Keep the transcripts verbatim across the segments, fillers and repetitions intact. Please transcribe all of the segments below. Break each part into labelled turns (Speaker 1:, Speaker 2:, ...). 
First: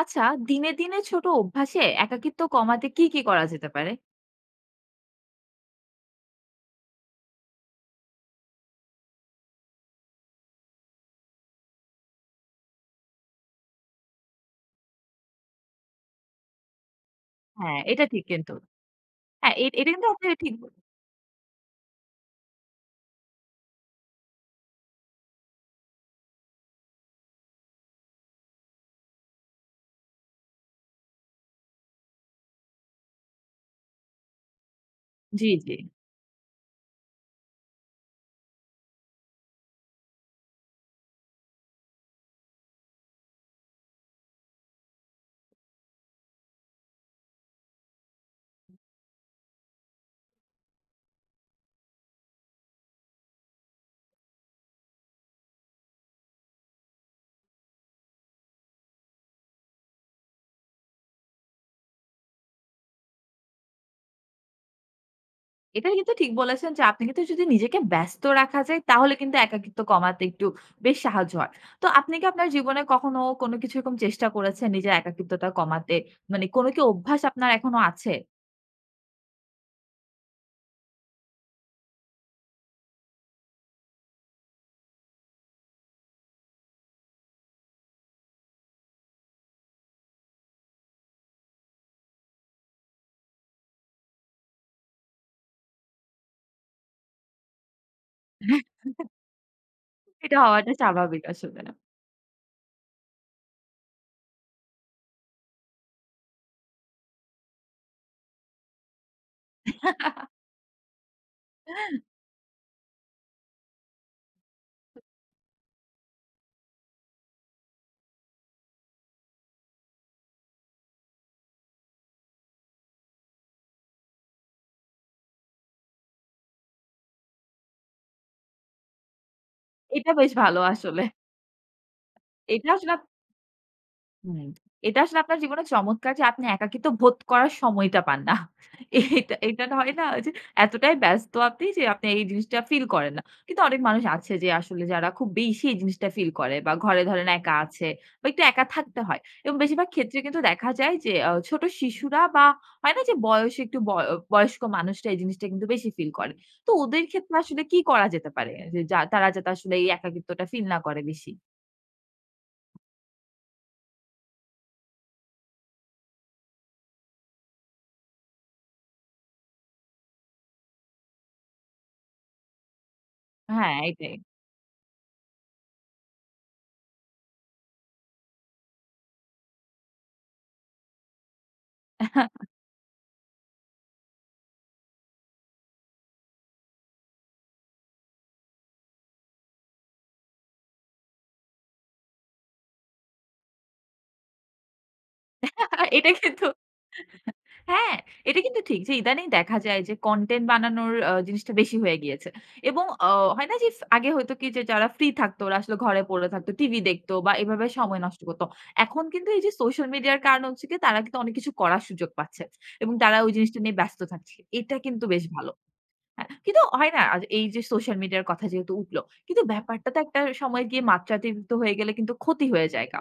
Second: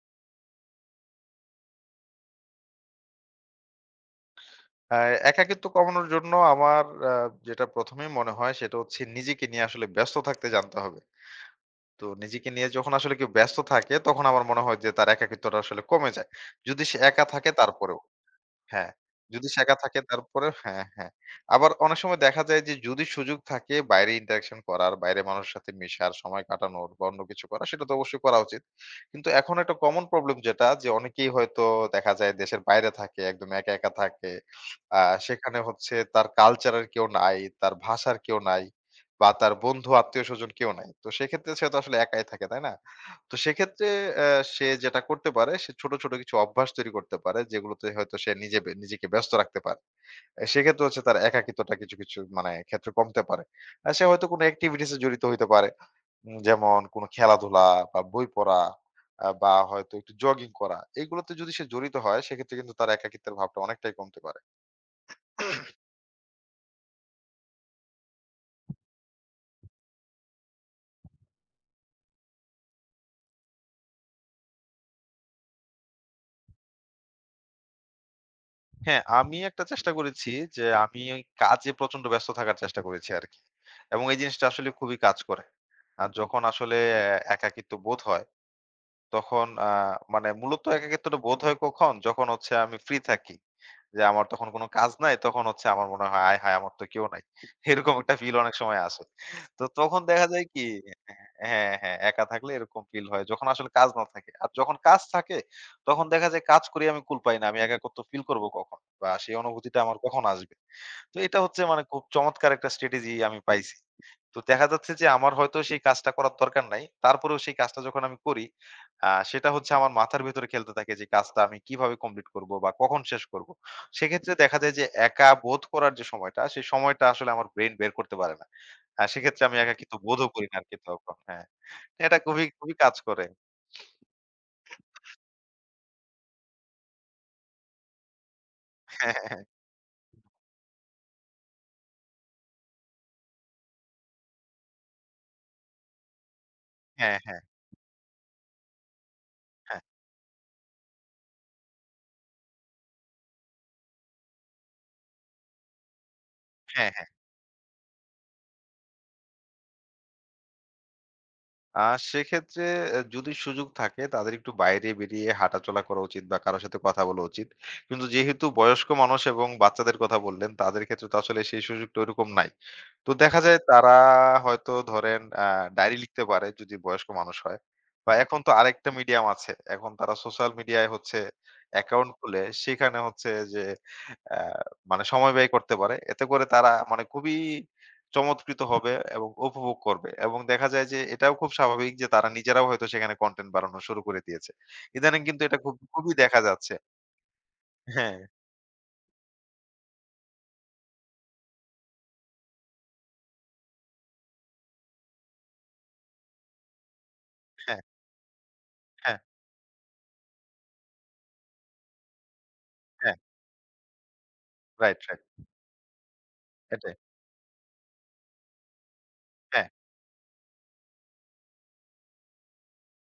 Speaker 1: আচ্ছা, দিনে, দিনে ছোট অভ্যাসে একাকিত্ব কমাতে কি, কি করা যেতে পারে?
Speaker 2: হ্যাঁ, একাকিত্ব কমানোর জন্য আমার আ যেটা ১ম এই মনে হয় সেটা হচ্ছে নিজেকে নিয়ে আসলে ব্যস্ত থাকতে জানতে হবে। তো নিজেকে নিয়ে যখন আসলে কেউ ব্যস্ত থাকে তখন আমার মনে হয় যে তার একাকিত্বটা আসলে কমে যায়। যদি সে একা থাকে
Speaker 1: হ্যাঁ,
Speaker 2: তারপরেও।
Speaker 1: এটা ঠিক কিন্তু।
Speaker 2: হ্যাঁ, যদি
Speaker 1: হ্যাঁ, এ
Speaker 2: শেখা
Speaker 1: এটা
Speaker 2: থাকে
Speaker 1: কিন্তু আপনি
Speaker 2: তারপরেও
Speaker 1: ঠিক ব
Speaker 2: হ্যাঁ, হ্যাঁ। আবার অনেক সময় দেখা যায় যে যদি সুযোগ থাকে বাইরে interaction করার, বাইরে মানুষের সাথে মেশার, সময় কাটানোর বা অন্য কিছু করার সেটা তো অবশ্যই করা উচিত। কিন্তু এখন একটা common problem যেটা যে অনেকেই হয়তো দেখা যায় দেশের বাইরে থাকে, একদম একা, একা থাকে। আ
Speaker 1: জি,
Speaker 2: সেখানে
Speaker 1: জি।
Speaker 2: হচ্ছে তার culture এর কেউ নাই, তার ভাষার কেউ নাই বা তার বন্ধু আত্মীয়স্বজন কেউ নাই। তো সেক্ষেত্রে সে তো আসলে একাই থাকে, তাই না? তো সেক্ষেত্রে আ সে যেটা করতে পারে সে ছোট, ছোট কিছু অভ্যাস তৈরি করতে পারে যেগুলোতে হয়তো সে নিজে বে নিজেকে ব্যস্ত রাখতে পারে। এ সেক্ষেত্রে হচ্ছে তার একাকিত্বটা কিছু, কিছু মানে ক্ষেত্রে কমতে পারে। আ সে হয়তো কোনো এক্টিভিটিস এ জড়িত হইতে পারে। উম যেমন কোনো খেলাধুলা বা বই পড়া আ বা হয়তো একটু জগিং করা। এগুলোতে যদি সে জড়িত হয় সেক্ষেত্রে কিন্তু তার একাকিত্বের ভাবটা অনেকটাই কমতে পারে।
Speaker 1: এটা কিন্তু ঠিক বলেছেন যে আপনি কিন্তু যদি নিজেকে ব্যস্ত রাখা যায় তাহলে কিন্তু একাকিত্ব কমাতে একটু বেশ সাহায্য হয়। তো আপনি কি আপনার জীবনে কখনো কোনো কিছু এরকম চেষ্টা করেছেন নিজের একাকিত্বটা কমাতে? মানে কোনো কি অভ্যাস আপনার এখনো আছে?
Speaker 2: হ্যাঁ, আমি একটা চেষ্টা করেছি যে আমি ওই কাজে প্রচন্ড ব্যস্ত থাকার চেষ্টা করেছি আরকি। এবং এই জিনিসটা আসলে খুবই কাজ করে। আর যখন আসলে অ্যা একাকিত্ব বোধ হয়, তখন আ মানে মূলত একাকিত্বটা বোধ হয় কখন? যখন হচ্ছে আমি ফ্রি থাকি। যে আমার তখন কোনো কাজ নাই। তখন হচ্ছে আমার মনে হয়, "আয় হায়! আমার তো কেউ নাই।" এরকম একটা ফিল অনেক সময় আসে। তো তখন দেখা
Speaker 1: এটা
Speaker 2: যায় কি
Speaker 1: হওয়াটা স্বাভাবিক আসলে।
Speaker 2: হ্যাঁ, হ্যাঁ, একা থাকলে এরকম ফিল হয়। যখন আসলে কাজ না থাকে। আর যখন কাজ থাকে তখন দেখা যায় কাজ করে আমি কুল পাই না। আমি একাকিত্ব ফিল করব কখন? বা সেই অনুভূতিটা আমার কখন আসবে? তো এটা হচ্ছে মানে খুব চমৎকার একটা স্ট্র্যাটেজি আমি পাইছি। তো দেখা যাচ্ছে যে আমার হয়তো সেই কাজটা করার দরকার নাই। তারপরেও সেই কাজটা যখন আমি করি, আ সেটা হচ্ছে আমার মাথার ভেতরে খেলতে থাকে যে কাজটা আমি কিভাবে কমপ্লিট করব বা কখন শেষ করব? সেক্ষেত্রে দেখা যায় যে একা বোধ করার যে সময়টা, সেই সময়টা আসলে আমার ব্রেইন বের করতে পারে না। আ সেক্ষেত্রে আমি একাকিত্ব
Speaker 1: এটা
Speaker 2: বোধও
Speaker 1: বেশ
Speaker 2: করি না
Speaker 1: ভালো
Speaker 2: আরকি
Speaker 1: আসলে।
Speaker 2: তখন। হ্যাঁ। এটা খুবই,
Speaker 1: এটা
Speaker 2: খুবই
Speaker 1: আসলে
Speaker 2: কাজ করে।
Speaker 1: হুম। এটা আসলে আপনার জীবনে চমৎকার যে আপনি একাকিত্ব বোধ করার সময়টা পান না।
Speaker 2: হ্যাঁ, হ্যাঁ,
Speaker 1: এটা
Speaker 2: হ্যাঁ।
Speaker 1: এটা না হয় না যে এতটাই ব্যস্ত আপনি যে আপনি এই জিনিসটা ফিল করেন না। কিন্তু অনেক মানুষ আছে যে আসলে যারা খুব বেশি এই জিনিসটা ফিল করে বা ঘরে
Speaker 2: হ্যাঁ,
Speaker 1: ধরেন
Speaker 2: হ্যাঁ, হ্যাঁ।
Speaker 1: একা আছে বা একটু একা থাকতে হয়। এবং
Speaker 2: হ্যাঁ,
Speaker 1: বেশিরভাগ ক্ষেত্রে কিন্তু দেখা যায় যে আ ছোট শিশুরা বা হয় না যে বয়সে একটু বয় বয়স্ক মানুষরা এই জিনিসটা কিন্তু বেশি ফিল করে। তো
Speaker 2: হ্যাঁ।
Speaker 1: ওদের ক্ষেত্রে আসলে কি করা যেতে পারে? যে যা তারা যাতে আসলে এই একাকিত্বটা ফিল না করে বেশি?
Speaker 2: আ সেক্ষেত্রে অ্যা যদি সুযোগ থাকে তাদের একটু বাইরে বেরিয়ে হাঁটাচলা করা উচিত বা কারো সাথে কথা বলা উচিত। কিন্তু যেহেতু বয়স্ক মানুষ এবং বাচ্চাদের কথা বললেন, তাদের ক্ষেত্রে তো আসলে সেই সুযোগটা ওইরকম নাই। তো দেখা যায়
Speaker 1: হ্যাঁ,
Speaker 2: তারা
Speaker 1: এটাই।
Speaker 2: হয়তো ধরেন আ ডায়েরি লিখতে পারে যদি বয়স্ক মানুষ হয়। বা এখন তো আরেকটা মিডিয়াম আছে। এখন তারা সোশ্যাল মিডিয়ায় হচ্ছে অ্যাকাউন্ট খুলে সেখানে হচ্ছে যে অ্যা মানে সময় ব্যয় করতে পারে। এতে করে তারা মানে খুবই চমৎকৃত হবে এবং উপভোগ করবে এবং দেখা যায় যে এটাও খুব স্বাভাবিক যে তারা নিজেরাও হয়তো সেখানে কনটেন্ট বানানো শুরু করে দিয়েছে। ইদানিং কিন্তু এটা খুব
Speaker 1: আ এটা
Speaker 2: খুবই দেখা
Speaker 1: কিন্তু
Speaker 2: যাচ্ছে।
Speaker 1: হ্যাঁ,
Speaker 2: হ্যাঁ,
Speaker 1: এটা কিন্তু ঠিক যে ইদানিং দেখা যায় যে কনটেন্ট বানানোর আ জিনিসটা বেশি হয়ে গিয়েছে। এবং আ হয় না যে আগে হয়তো কি যে যারা ফ্রি থাকতো ওরা আসলে ঘরে পড়ে থাকতো, টিভি দেখতো বা এভাবে
Speaker 2: হ্যাঁ,
Speaker 1: সময় নষ্ট করত। এখন
Speaker 2: হ্যাঁ,
Speaker 1: কিন্তু এই যে সোশ্যাল মিডিয়ার কারণে হচ্ছে গিয়ে তারা কিন্তু অনেক কিছু করার সুযোগ পাচ্ছে। এবং
Speaker 2: হ্যাঁ।
Speaker 1: তারা ওই জিনিসটা নিয়ে ব্যস্ত থাকছে। এটা
Speaker 2: রাইট,
Speaker 1: কিন্তু
Speaker 2: রাইট।
Speaker 1: বেশ ভালো। হ্যাঁ, কিন্তু হয়
Speaker 2: এটাই।
Speaker 1: না? আর এই যে সোশ্যাল মিডিয়ার কথা যেহেতু উঠলো। কিন্তু
Speaker 2: হ্যাঁ,
Speaker 1: ব্যাপারটা তো একটা সময় গিয়ে মাত্রাতিরিক্ত হয়ে গেলে কিন্তু ক্ষতি হয়ে যায়গা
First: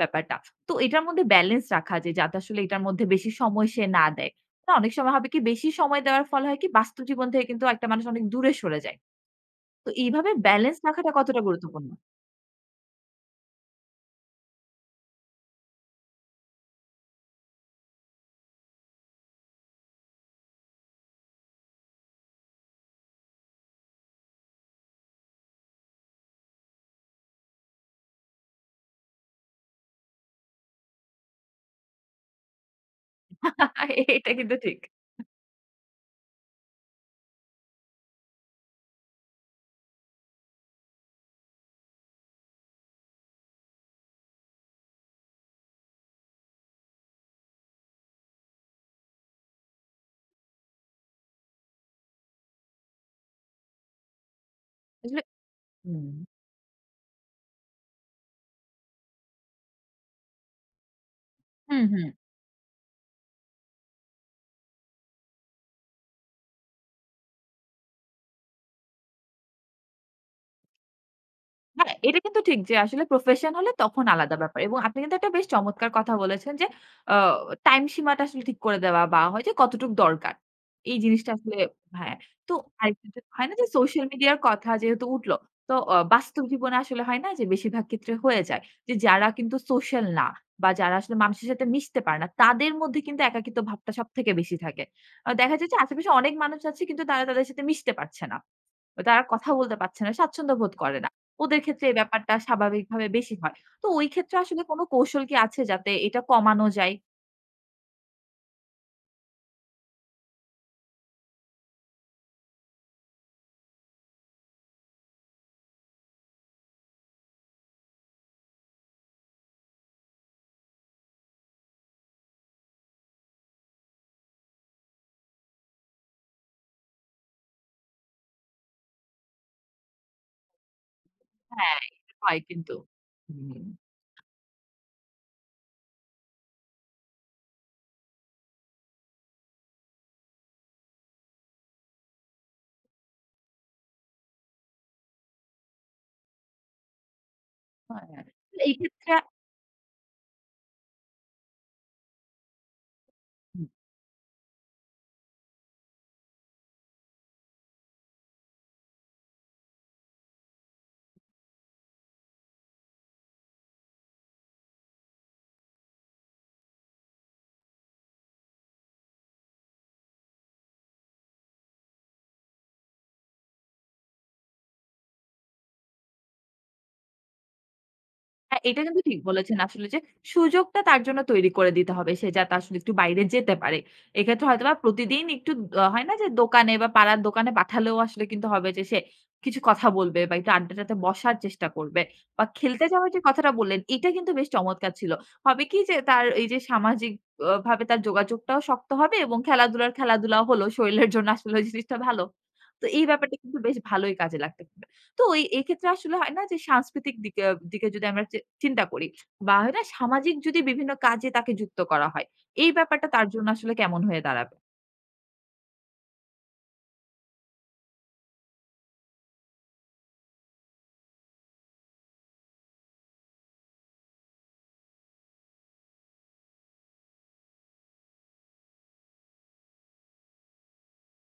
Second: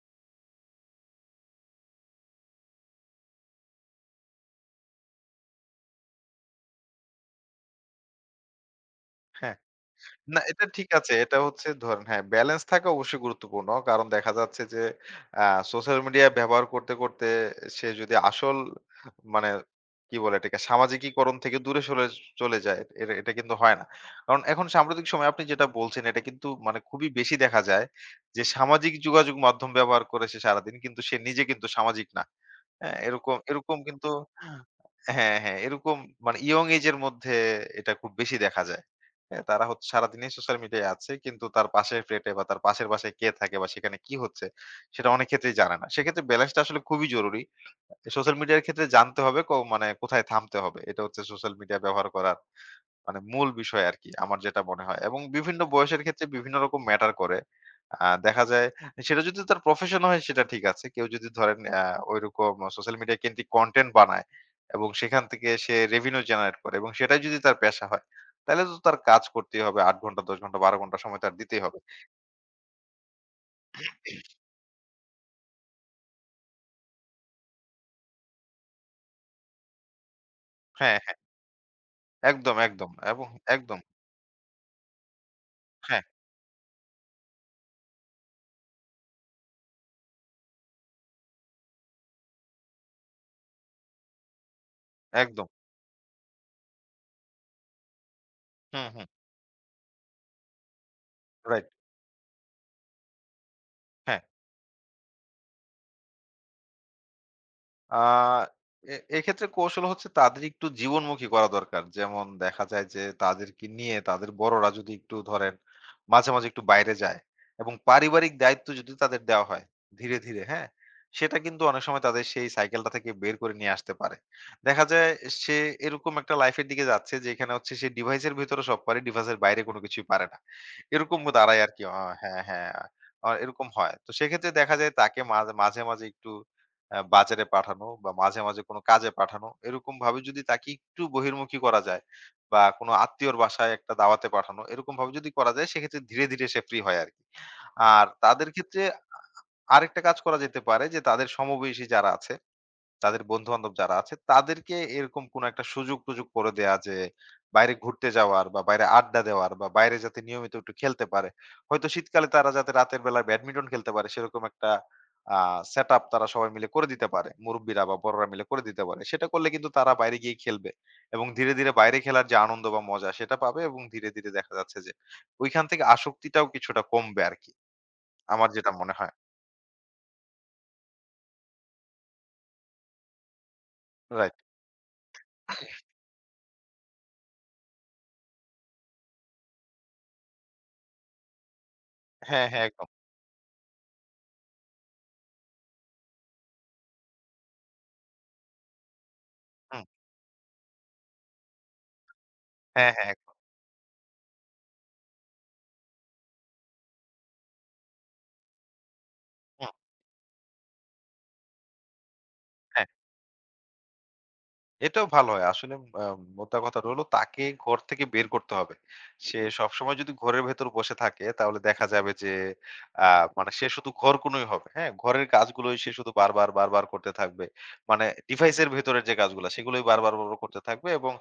Speaker 1: ব্যাপারটা। তো এটার মধ্যে ব্যালেন্স রাখা যে যাতে আসলে এটার মধ্যে বেশি সময় সে না দেয়। না অনেক সময় হবে কি বেশি সময় দেওয়ার ফলে হয় কি বাস্তব জীবন থেকে কিন্তু একটা মানুষ অনেক দূরে সরে যায়।
Speaker 2: হ্যাঁ।
Speaker 1: তো এইভাবে
Speaker 2: না এটা
Speaker 1: ব্যালেন্স
Speaker 2: ঠিক
Speaker 1: রাখাটা
Speaker 2: আছে। এটা
Speaker 1: কতটা
Speaker 2: হচ্ছে
Speaker 1: গুরুত্বপূর্ণ?
Speaker 2: ধরেন হ্যাঁ, ব্যালেন্স থাকা অবশ্যই গুরুত্বপূর্ণ। কারণ দেখা যাচ্ছে যে আ সোশ্যাল মিডিয়া ব্যবহার করতে, করতে সে যদি আসল মানে কি বলে এটাকে সামাজিকীকরণ থেকে দূরে সরে চলে যায়, এটা এটা কিন্তু হয় না। কারণ এখন সাম্প্রতিক সময়ে আপনি যেটা বলছেন এটা কিন্তু মানে খুবই বেশি দেখা যায় যে সামাজিক যোগাযোগ মাধ্যম ব্যবহার করে সে সারাদিন কিন্তু সে নিজে কিন্তু সামাজিক না। হ্যাঁ, এরকম, এরকম কিন্তু
Speaker 1: এটা কিন্তু ঠিক।
Speaker 2: হ্যাঁ, হ্যাঁ, এরকম মানে ইয়ং এজ এর মধ্যে এটা খুব বেশি দেখা যায়। হ্যাঁ, তারা হচ্ছে সারাদিনই সোশ্যাল মিডিয়ায় আছে কিন্তু তার পাশের ফ্ল্যাটে বা তার পাশের বাসায় কে থাকে বা সেখানে কি হচ্ছে সেটা অনেক ক্ষেত্রেই জানে না। সেক্ষেত্রে ব্যালেন্সটা আসলে খুবই জরুরি। সোশ্যাল মিডিয়ার ক্ষেত্রে জানতে হবে ক মানে কোথায় থামতে হবে। এটা হচ্ছে সোশ্যাল মিডিয়া ব্যবহার করার মানে মূল বিষয় আরকি আমার যেটা মনে হয়। এবং
Speaker 1: আসলে
Speaker 2: বিভিন্ন বয়সের
Speaker 1: হুম,
Speaker 2: ক্ষেত্রে বিভিন্ন রকম ম্যাটার করে। আ দেখা যায় সেটা যদি তার প্রফেশন হয় সেটা ঠিক আছে। কেউ যদি ধরেন আ
Speaker 1: হুম, হুম।
Speaker 2: ঐরকম সোশ্যাল মিডিয়া কেন্দ্রিক কনটেন্ট বানায় এবং সেখান থেকে সে রেভিনিউ জেনারেট করে এবং সেটাই যদি তার পেশা হয়, তাহলে তো তার কাজ করতেই হবে। আট ঘন্টা, দশ ঘন্টা, বারো ঘন্টা সময় তার দিতেই হবে।
Speaker 1: হ্যাঁ, এটা কিন্তু ঠিক যে আসলে প্রফেশন হলে তখন আলাদা ব্যাপার। এবং আপনি কিন্তু একটা বেশ চমৎকার কথা বলেছেন যে আ টাইম সীমাটা আসলে ঠিক করে দেওয়া বা হয় যে কতটুক দরকার।
Speaker 2: হ্যাঁ,
Speaker 1: এই
Speaker 2: হ্যাঁ।
Speaker 1: জিনিসটা আসলে হ্যাঁ। তো
Speaker 2: একদম, একদম
Speaker 1: আরেকটা যে
Speaker 2: এবং
Speaker 1: হয় না যে
Speaker 2: একদম।
Speaker 1: সোশ্যাল মিডিয়ার কথা যেহেতু উঠল, তো অ
Speaker 2: হ্যাঁ,
Speaker 1: বাস্তব জীবনে আসলে হয় না যে বেশিরভাগ ক্ষেত্রে হয়ে যায় যে যারা কিন্তু সোশ্যাল না বা যারা আসলে মানুষের সাথে মিশতে পারে না, তাদের মধ্যে কিন্তু একাকিত্ব ভাবটা সবথেকে বেশি থাকে। আ
Speaker 2: একদম।
Speaker 1: দেখা যায় যে আশেপাশে অনেক মানুষ আছে কিন্তু তারা তাদের সাথে মিশতে পারছে না।
Speaker 2: হুম, হুম।
Speaker 1: তারা কথা বলতে পারছে না, স্বাচ্ছন্দ্য বোধ করে না। ওদের
Speaker 2: রাইট।
Speaker 1: ক্ষেত্রে এই ব্যাপারটা স্বাভাবিকভাবে বেশি হয়। তো ওই
Speaker 2: হ্যাঁ।
Speaker 1: ক্ষেত্রে আসলে কোনো কৌশল কি আছে যাতে এটা কমানো যায়?
Speaker 2: আ এ এক্ষেত্রে কৌশল হচ্ছে তাদের একটু জীবনমুখী করা দরকার। যেমন দেখা যায় যে তাদেরকে নিয়ে তাদের বড়রা যদি একটু ধরেন মাঝে, মাঝে একটু বাইরে যায় এবং পারিবারিক দায়িত্ব যদি তাদের দেওয়া হয় ধীরে, ধীরে, হ্যাঁ? সেটা কিন্তু অনেক সময় তাদের সেই সাইকেলটা থেকে বের করে নিয়ে আসতে পারে। দেখা যায় সে এরকম একটা লাইফের দিকে যাচ্ছে যেখানে হচ্ছে সে ডিভাইসের ভেতরে সব পারে, ডিভাইসের বাইরে কোনো কিছুই পারে না। এরকম দাঁড়ায়
Speaker 1: হ্যাঁ,
Speaker 2: আরকি। অ
Speaker 1: এটা হয়
Speaker 2: হ্যাঁ, হ্যাঁ।
Speaker 1: কিন্তু।
Speaker 2: আ
Speaker 1: হুম।
Speaker 2: এরকম হয়। তো সেক্ষেত্রে দেখা যায় তাকে মাঝে, মাঝে, মাঝে একটু অ্যা বাজারে পাঠানো বা মাঝে, মাঝে কোনো কাজে পাঠানো। এরকমভাবে যদি তাকে একটু বহির্মুখী করা যায় বা কোনো আত্মীয়র বাসায় একটা দাওয়াতে পাঠানো, এরকমভাবে যদি করা যায় সেক্ষেত্রে ধীরে, ধীরে সে ফ্রি হয় আরকি। আর
Speaker 1: হ্যাঁ,
Speaker 2: তাদের
Speaker 1: এই
Speaker 2: ক্ষেত্রে
Speaker 1: ক্ষেত্রে
Speaker 2: আরেকটা কাজ করা যেতে পারে যে তাদের সমবয়সী যারা আছে তাদের বন্ধু-বান্ধব যারা আছে তাদেরকে এরকম কোনো একটা সুযোগ-টুযোগ করে দেয়া যে, বাইরে ঘুরতে যাওয়ার বা বাইরে আড্ডা দেওয়ার বা বাইরে যাতে নিয়মিত একটু খেলতে পারে। হয়তো শীতকালে তারা যাতে রাতের বেলা ব্যাডমিন্টন খেলতে পারে সেরকম একটা আ সেটআপ তারা সবাই মিলে করে দিতে পারে। মুরুব্বিরা বা বড়রা মিলে করে দিতে পারে। সেটা করলে কিন্তু তারা বাইরে গিয়ে খেলবে এবং ধীরে, ধীরে বাইরে খেলার যে আনন্দ বা মজা সেটা পাবে এবং ধীরে, ধীরে দেখা যাচ্ছে যে ওইখান থেকে আসক্তিটাও কিছুটা কমবে আরকি। আমার
Speaker 1: হ্যাঁ,
Speaker 2: যেটা
Speaker 1: এটা
Speaker 2: মনে
Speaker 1: কিন্তু
Speaker 2: হয়।
Speaker 1: ঠিক বলেছেন আসলে যে সুযোগটা তার জন্য তৈরি করে দিতে হবে। সে যাতে আসলে একটু বাইরে যেতে পারে।
Speaker 2: রাইট।
Speaker 1: এক্ষেত্রে হয়তোবা প্রতিদিন একটু আ হয় না যে দোকানে বা পাড়ার দোকানে পাঠালেও আসলে কিন্তু হবে যে সে কিছু কথা বলবে বা একটু আড্ডাটাতে বসার চেষ্টা করবে। বা
Speaker 2: হ্যাঁ, হ্যাঁ
Speaker 1: খেলতে
Speaker 2: একদম।
Speaker 1: যাওয়ার যে কথাটা বললেন, এটা কিন্তু বেশ চমৎকার ছিল। হবে কি যে তার এই যে সামাজিক অ ভাবে তার যোগাযোগটাও শক্ত হবে এবং
Speaker 2: হুম।
Speaker 1: খেলাধুলার খেলাধুলা হলো। শরীরের জন্য আসলে ওই জিনিসটা ভালো। তো
Speaker 2: হ্যাঁ,
Speaker 1: এই
Speaker 2: হ্যাঁ একদম।
Speaker 1: ব্যাপারটা কিন্তু বেশ ভালোই কাজে লাগতে পারে। তো এই এক্ষেত্রে আসলে হয় না যে সাংস্কৃতিক দিকে দিকে যদি আমরা চে চিন্তা করি বা
Speaker 2: হুম,
Speaker 1: হয় না সামাজিক যদি বিভিন্ন কাজে তাকে যুক্ত করা হয়, এই
Speaker 2: হ্যাঁ।
Speaker 1: ব্যাপারটা তার জন্য আসলে কেমন হয়ে দাঁড়াবে?
Speaker 2: এটাও ভালো হয়। আসলে আ মোদ্দা কথাটা হলো তাকে ঘর থেকে বের করতে হবে। সে সবসময় যদি ঘরের ভেতর বসে থাকে তাহলে দেখা যাবে যে আ মানে সে শুধু ঘরকুনোই হবে। হ্যাঁ? ঘরের কাজগুলোই সে শুধু বারবার, বারবার করতে থাকবে। মানে ডিভাইসের ভেতরের যে কাজগুলা সেগুলোই বারবার, বারবার করতে থাকবে এবং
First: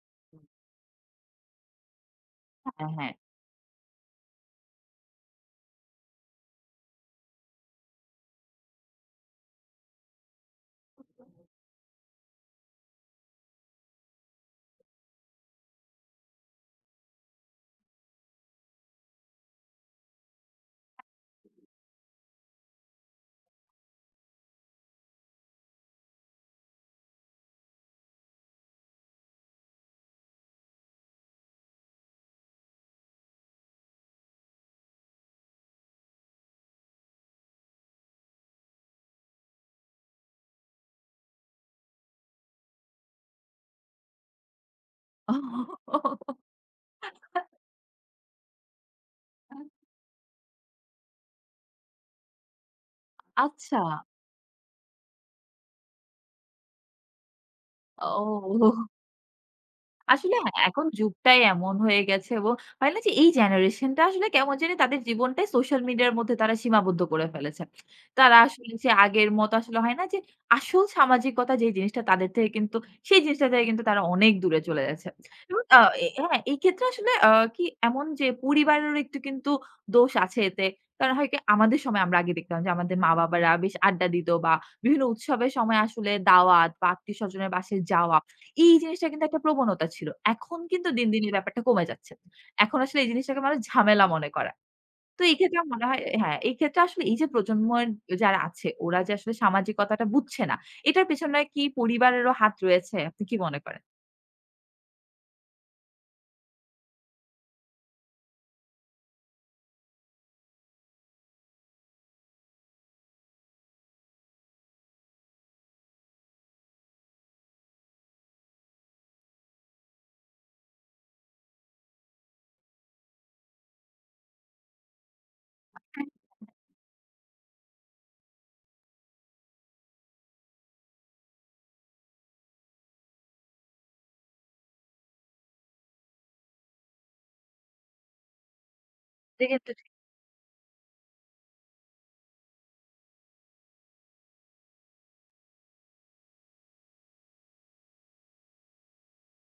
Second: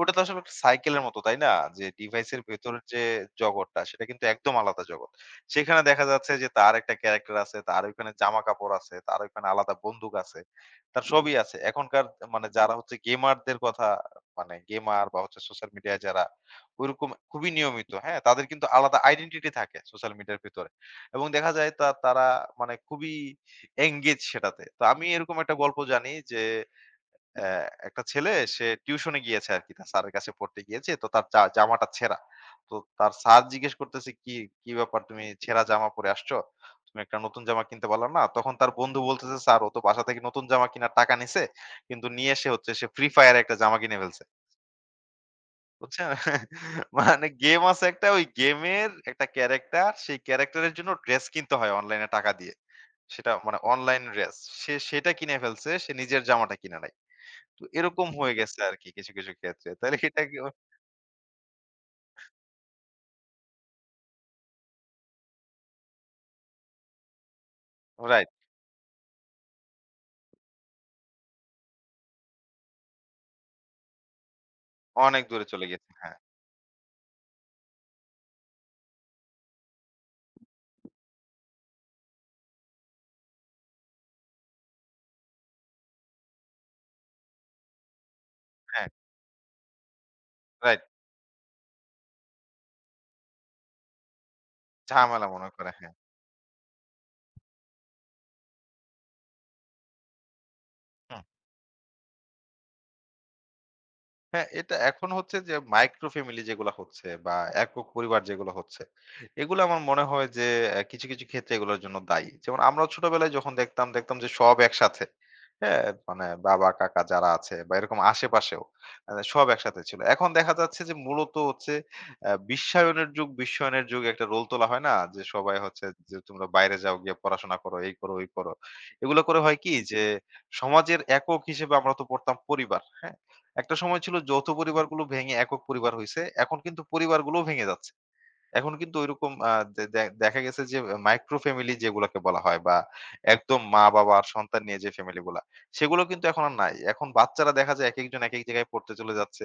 Speaker 2: ওটা তো আসলে একটা সাইকেলের মতো, তাই না? যে ডিভাইসের ভেতরের
Speaker 1: হ্যাঁ,
Speaker 2: যে
Speaker 1: হ্যাঁ।
Speaker 2: জগৎটা সেটা কিন্তু একদম আলাদা জগৎ। সেখানে দেখা যাচ্ছে যে তার একটা ক্যারাক্টার আছে, তার ওইখানে জামাকাপড় আছে, তার ওইখানে আলাদা বন্দুক আছে। তার সবই আছে। এখনকার মানে যারা হচ্ছে গেমারদের কথা মানে গেমার বা হচ্ছে সোশ্যাল মিডিয়ায় যারা ওইরকম খুবই নিয়মিত, হ্যাঁ? তাদের কিন্তু আলাদা আইডেন্টিটি থাকে সোশ্যাল মিডিয়ার ভেতরে। এবং দেখা যায় তা তারা মানে খুবই engage সেটাতে। তো আমি এরকম একটা গল্প জানি যে অ্যা একটা ছেলে সে টিউশনে গিয়েছে আরকি তার স্যারের কাছে পড়তে গিয়েছে। তো তার জা জামাটা ছেঁড়া। তো তার স্যার জিজ্ঞেস করতেছে, "কি কি ব্যাপার তুমি ছেঁড়া জামা পরে আসছো? তুমি একটা নতুন জামা কিনতে পারলা না?" তখন তার বন্ধু বলতেছে, "স্যার ও তো বাসা থেকে নতুন জামা কিনার টাকা নিছে। কিন্তু নিয়ে এসে হচ্ছে সে ফ্রি ফায়ারে একটা জামা কিনে ফেলছে।" বুঝছেন? মানে গেম আছে একটা ওই গেমের একটা ক্যারাক্টার, সেই ক্যারাক্টারের জন্য ড্রেস কিনতে হয় অনলাইনে টাকা দিয়ে। সেটা মানে
Speaker 1: আচ্ছা।
Speaker 2: Online dress. সে সেটা কিনে ফেলছে, সে নিজের জামাটা কিনে নাই। তো এরকম হয়ে গেছে
Speaker 1: ও।
Speaker 2: আরকি কিছু, কিছু ক্ষেত্রে। তাহলে এটা কি
Speaker 1: আসলে হ্যাঁ, এখন যুগটাই এমন হয়ে গেছে এবং হয় না যে এই জেনারেশনটা আসলে কেমন জানি তাদের জীবনটাই সোশ্যাল মিডিয়ার মধ্যে তারা সীমাবদ্ধ করে ফেলেছে।
Speaker 2: রাইট
Speaker 1: তারা আসলে যে আগের মতো আসলে হয় না যে আসল সামাজিকতা যে জিনিসটা তাদের থেকে কিন্তু সেই জিনিসটা থেকে কিন্তু তারা অনেক দূরে চলে যাচ্ছে।
Speaker 2: অনেক দূরে
Speaker 1: এবং
Speaker 2: চলে
Speaker 1: আ
Speaker 2: গেছে।
Speaker 1: এ
Speaker 2: হ্যাঁ,
Speaker 1: হ্যাঁ, এই ক্ষেত্রে আসলে আ কি এমন যে পরিবারেরও একটু কিন্তু দোষ আছে এতে। কারণ হয় কি আমাদের সময় আমরা আগে দেখতাম যে আমাদের মা-বাবারা বেশ আড্ডা দিত বা বিভিন্ন উৎসবের সময় আসলে দাওয়াত বা আত্মীয়স্বজনের বাসায় যাওয়া এই
Speaker 2: হ্যাঁ,
Speaker 1: জিনিসটা কিন্তু একটা প্রবণতা ছিল। এখন
Speaker 2: রাইট
Speaker 1: কিন্তু দিন, দিন এই ব্যাপারটা কমে যাচ্ছে। এখন আসলে এই জিনিসটাকে মানুষ ঝামেলা মনে করে। তো
Speaker 2: ঝামেলা
Speaker 1: এই
Speaker 2: মনে
Speaker 1: ক্ষেত্রে আমার
Speaker 2: করে।
Speaker 1: মনে
Speaker 2: হ্যাঁ,
Speaker 1: হয় হ্যাঁ, এই ক্ষেত্রে আসলে এই যে প্রজন্মের যারা আছে ওরা যে আসলে সামাজিকতাটা বুঝছে না, এটার
Speaker 2: হুম।
Speaker 1: পেছনে কি পরিবারেরও হাত রয়েছে? আপনি কি মনে করেন?
Speaker 2: হ্যাঁ, এটা এখন হচ্ছে যে মাইক্রো ফ্যামিলি যেগুলা হচ্ছে বা একক পরিবার যেগুলো হচ্ছে, এগুলো আমার মনে হয় যে অ্যা কিছু, কিছু ক্ষেত্রে এগুলোর জন্য দায়ী। যেমন আমরাও ছোটবেলায় যখন দেখতাম, দেখতাম যে সব একসাথে। হ্যাঁ? মানে বাবা, কাকা যারা আছে বা এরকম আশেপাশেও আ সব একসাথে ছিল। এখন দেখা যাচ্ছে যে মূলত হচ্ছে অ্যা বিশ্বায়নের যুগ, বিশ্বায়নের যুগে একটা রোল তোলা হয় না? যে সবাই হচ্ছে যে তোমরা বাইরে যাও গিয়ে পড়াশোনা করো, এই করো, ওই করো। এগুলো করে হয় কি যে সমাজের একক হিসেবে আমরা তো পড়তাম পরিবার। হ্যাঁ? একটা সময় ছিল যৌথ পরিবারগুলো ভেঙে একক পরিবার হইছে। এখন কিন্তু পরিবারগুলোও ভেঙে যাচ্ছে। এখন কিন্তু ঐরকম
Speaker 1: এটা
Speaker 2: আ
Speaker 1: কিন্তু
Speaker 2: দে
Speaker 1: ঠিক।
Speaker 2: দে দেখা গেছে যে মাইক্রো ফ্যামিলি যেগুলাকে বলা হয় বা একদম মা-বাবা আর সন্তান নিয়ে যে ফ্যামিলিগুলা, সেগুলো কিন্তু এখন আর নাই। এখন বাচ্চারা দেখা যায় একেকজন একেক জায়গায় পড়তে চলে যাচ্ছে।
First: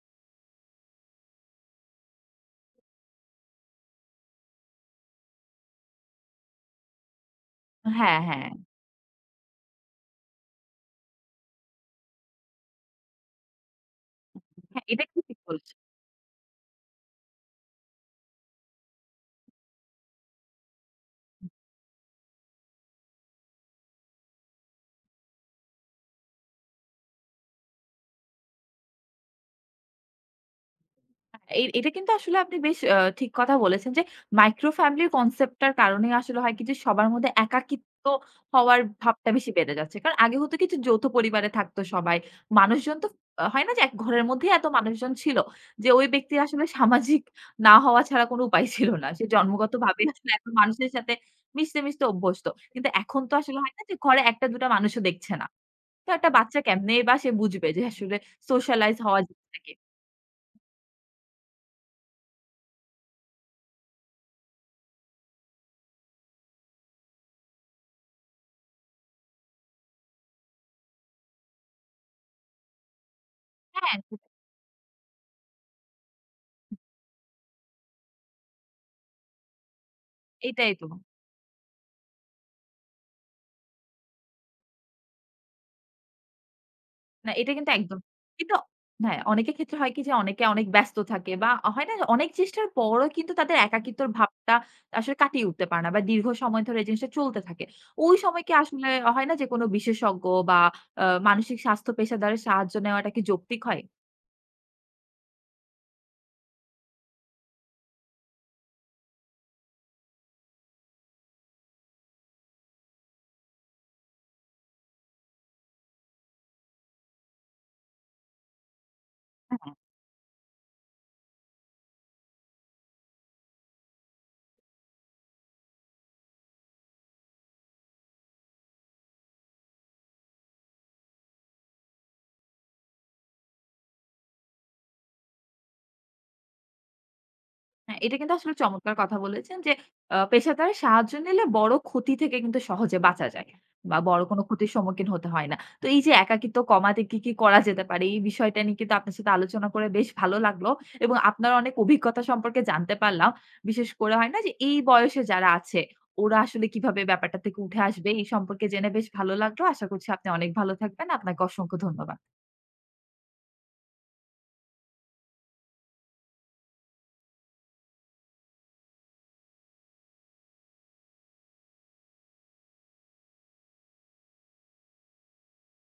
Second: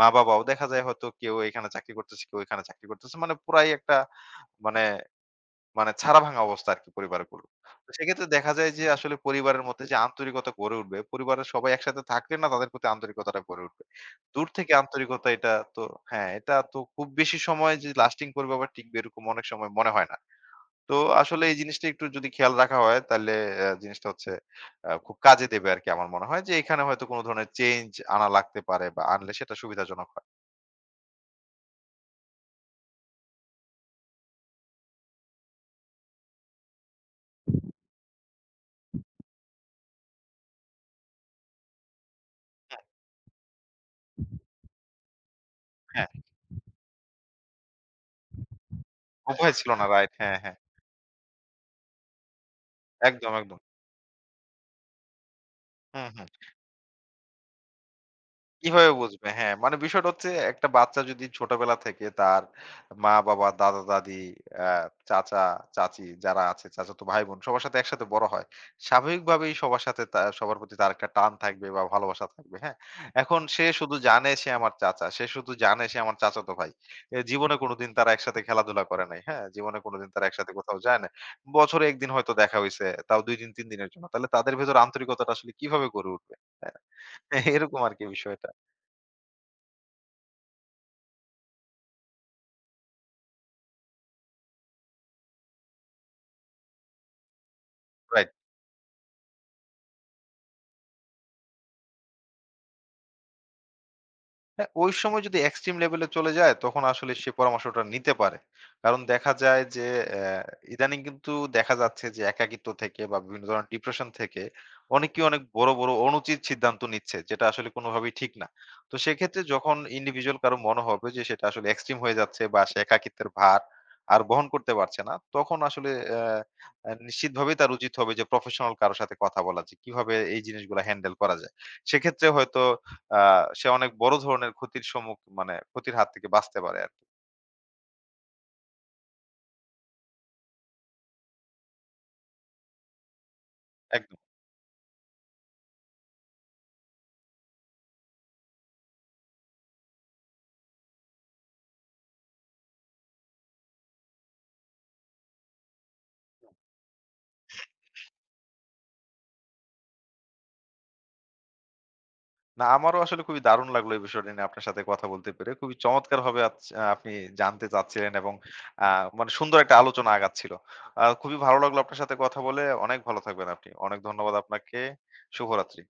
Speaker 2: মা-বাবাও দেখা যায় হয়তো কেউ এখানে চাকরি করতেছে, কেউ এখানে চাকরি করতেছে। মানে পুরাই একটা মানে মানে ছাড়া-ভাঙা অবস্থা আরকি পরিবারগুলো। তো
Speaker 1: হ্যাঁ,
Speaker 2: সেক্ষেত্রে
Speaker 1: হ্যাঁ।
Speaker 2: দেখা যায় যে আসলে পরিবারের মধ্যে যে আন্তরিকতা গড়ে উঠবে, পরিবারের সবাই একসাথে থাকলে না তাদের প্রতি আন্তরিকতাটা গড়ে উঠবে। দূর থেকে
Speaker 1: হ্যাঁ, এটা কিন্তু
Speaker 2: আন্তরিকতা
Speaker 1: ঠিক
Speaker 2: এটা
Speaker 1: বলেছেন।
Speaker 2: তো হ্যাঁ, এটা তো খুব বেশি সময় যে লাস্টিং করবে বা টিকবে এরকম অনেক সময় মনে হয় না। তো আসলে এই জিনিসটা একটু যদি খেয়াল রাখা হয় তাহলে অ্যা জিনিসটা হচ্ছে আ খুব কাজে দেবে আরকি আমার মনে হয় যে এখানে হয়তো কোন ধরনের চেঞ্জ আনা লাগতে পারে বা আনলে সেটা সুবিধাজনক হয়।
Speaker 1: এ এটা কিন্তু আসলে আপনি বেশ আ ঠিক কথা বলেছেন যে মাইক্রো ফ্যামিলির কনসেপ্টটার কারণে আসলে হয় কি যে সবার মধ্যে একাকিত্ব হওয়ার ভাবটা বেশি বেড়ে যাচ্ছে। কারণ আগে হতো কিছু যৌথ পরিবারে থাকতো সবাই।
Speaker 2: হুম,
Speaker 1: মানুষজন তো আ হয় না যে এক ঘরের মধ্যেই এত মানুষজন ছিল যে ওই
Speaker 2: হ্যাঁ,
Speaker 1: ব্যক্তির আসলে সামাজিক না হওয়া ছাড়া কোনো উপায় ছিল না। সে
Speaker 2: উপায় ছিল না
Speaker 1: জন্মগতভাবেই
Speaker 2: রাইট
Speaker 1: আসলে
Speaker 2: হ্যাঁ,
Speaker 1: এত
Speaker 2: হ্যাঁ।
Speaker 1: মানুষের সাথে মিশতে, মিশতে অভ্যস্ত। কিন্তু এখন
Speaker 2: একদম,
Speaker 1: তো
Speaker 2: একদম।
Speaker 1: আসলে হয় না যে ঘরে এক টা দুই টা মানুষও দেখছে না।
Speaker 2: হুম,
Speaker 1: তো
Speaker 2: হুম।
Speaker 1: একটা বাচ্চা কেমনেই বা সে বুঝবে যে আসলে
Speaker 2: কিভাবে
Speaker 1: সোশ্যালাইজ হওয়া
Speaker 2: বুঝবে? হ্যাঁ,
Speaker 1: জিনিসটা কি?
Speaker 2: মানে বিষয়টা হচ্ছে একটা বাচ্চা যদি ছোটবেলা থেকে তার মা-বাবা, দাদা-দাদি, আ চাচা, চাচী যারা আছে, চাচাতো ভাই-বোন সবার সাথে একসাথে বড় হয়। স্বাভাবিকভাবেই সবার সাথে তা সবার প্রতি তার একটা টান থাকবে বা ভালোবাসা থাকবে, হ্যাঁ? এখন সে শুধু
Speaker 1: হ্যাঁ,
Speaker 2: জানে সে আমার চাচা, সে শুধু জানে সে আমার চাচাতো ভাই। এ জীবনে কোনোদিন তারা একসাথে খেলাধুলা করে নাই, হ্যাঁ? জীবনে কোনোদিন তারা একসাথে
Speaker 1: এটাই
Speaker 2: কোথাও
Speaker 1: তো।
Speaker 2: যায় নাই। বছরে এক দিন হয়তো দেখা হইছে, তাও দুই দিন তিন দিনের জন্য। তাহলে তাদের ভেতর আন্তরিকতাটা আসলে কিভাবে গড়ে উঠবে? তাই না?
Speaker 1: না, এটা কিন্তু
Speaker 2: এরকম
Speaker 1: একদম।
Speaker 2: আরকি বিষয়টা।
Speaker 1: কিন্তু হ্যাঁ, অনেকের ক্ষেত্রে হয় কি যে অনেকে অনেক ব্যস্ত থাকে বা হয় না যে অনেক চেষ্টার পরও কিন্তু তাদের একাকিত্বর ভাবটা আসলে কাটিয়ে উঠতে পারে না বা দীর্ঘ সময় ধরে এই জিনিসটা চলতে থাকে। ওই
Speaker 2: রাইট।
Speaker 1: সময় কি আসলে হয় না যে কোনো বিশেষজ্ঞ বা আ মানসিক স্বাস্থ্য পেশাদারের সাহায্য নেওয়াটা কি যৌক্তিক হয়?
Speaker 2: হ্যাঁ, ওই সময় যদি এক্সট্রিম লেভেলে চলে যায় তখন আসলে সে পরামর্শটা নিতে পারে। কারণ দেখা যায় যে অ্যা ইদানিং কিন্তু দেখা যাচ্ছে যে একাকিত্ব থেকে বা বিভিন্ন ধরনের ডিপ্রেশন থেকে অনেকেই অনেক বড়, বড় অনুচিত সিদ্ধান্ত নিচ্ছে যেটা আসলে কোনোভাবেই ঠিক না। তো সেক্ষেত্রে যখন ইন্ডিভিজুয়াল কারো মনে হবে যে সেটা আসলে এক্সট্রিম হয়ে যাচ্ছে বা সে একাকিত্বের ভার আর বহন করতে পারছে না, তখন আসলে অ্যা অ্যা নিশ্চিতভাবেই তার উচিত হবে যে প্রফেশনাল কারো সাথে কথা বলা যে কিভাবে এই জিনিসগুলা হ্যান্ডেল করা যায়। সেক্ষেত্রে হয়তো আ সে অনেক বড় ধরনের ক্ষতির সম্মুখ মানে ক্ষতির হাত থেকে বাঁচতে পারে আরকি।
Speaker 1: হ্যাঁ, এটা কিন্তু আসলে চমৎকার কথা বলেছেন যে আ পেশাদার সাহায্য নিলে বড় ক্ষতি থেকে কিন্তু সহজে বাঁচা যায়। বা
Speaker 2: একদম।
Speaker 1: বড় কোনো ক্ষতির সম্মুখীন হতে হয় না। তো এই যে একাকিত্ব কমাতে কি, কি করা যেতে পারে? এই বিষয়টা নিয়ে কিন্তু আপনার সাথে আলোচনা করে বেশ ভালো লাগলো এবং আপনার অনেক অভিজ্ঞতা সম্পর্কে জানতে পারলাম। বিশেষ করে হয় না যে এই বয়সে যারা আছে ওরা আসলে কিভাবে ব্যাপারটা থেকে উঠে আসবে এই সম্পর্কে জেনে বেশ ভালো লাগলো। আশা করছি আপনি অনেক ভালো থাকবেন। আপনাকে অসংখ্য ধন্যবাদ।
Speaker 2: না আমারও আসলে খুবই দারুণ লাগলো এই বিষয়টা নিয়ে আপনার সাথে কথা বলতে পেরে। খুবই চমৎকারভাবে আচ আপনি জানতে চাচ্ছিলেন এবং আ মানে সুন্দর একটা আলোচনা আগাচ্ছিল। আ খুবই ভালো লাগলো আপনার সাথে কথা বলে। অনেক ভালো থাকবেন আপনি। অনেক ধন্যবাদ আপনাকে। শুভরাত্রি।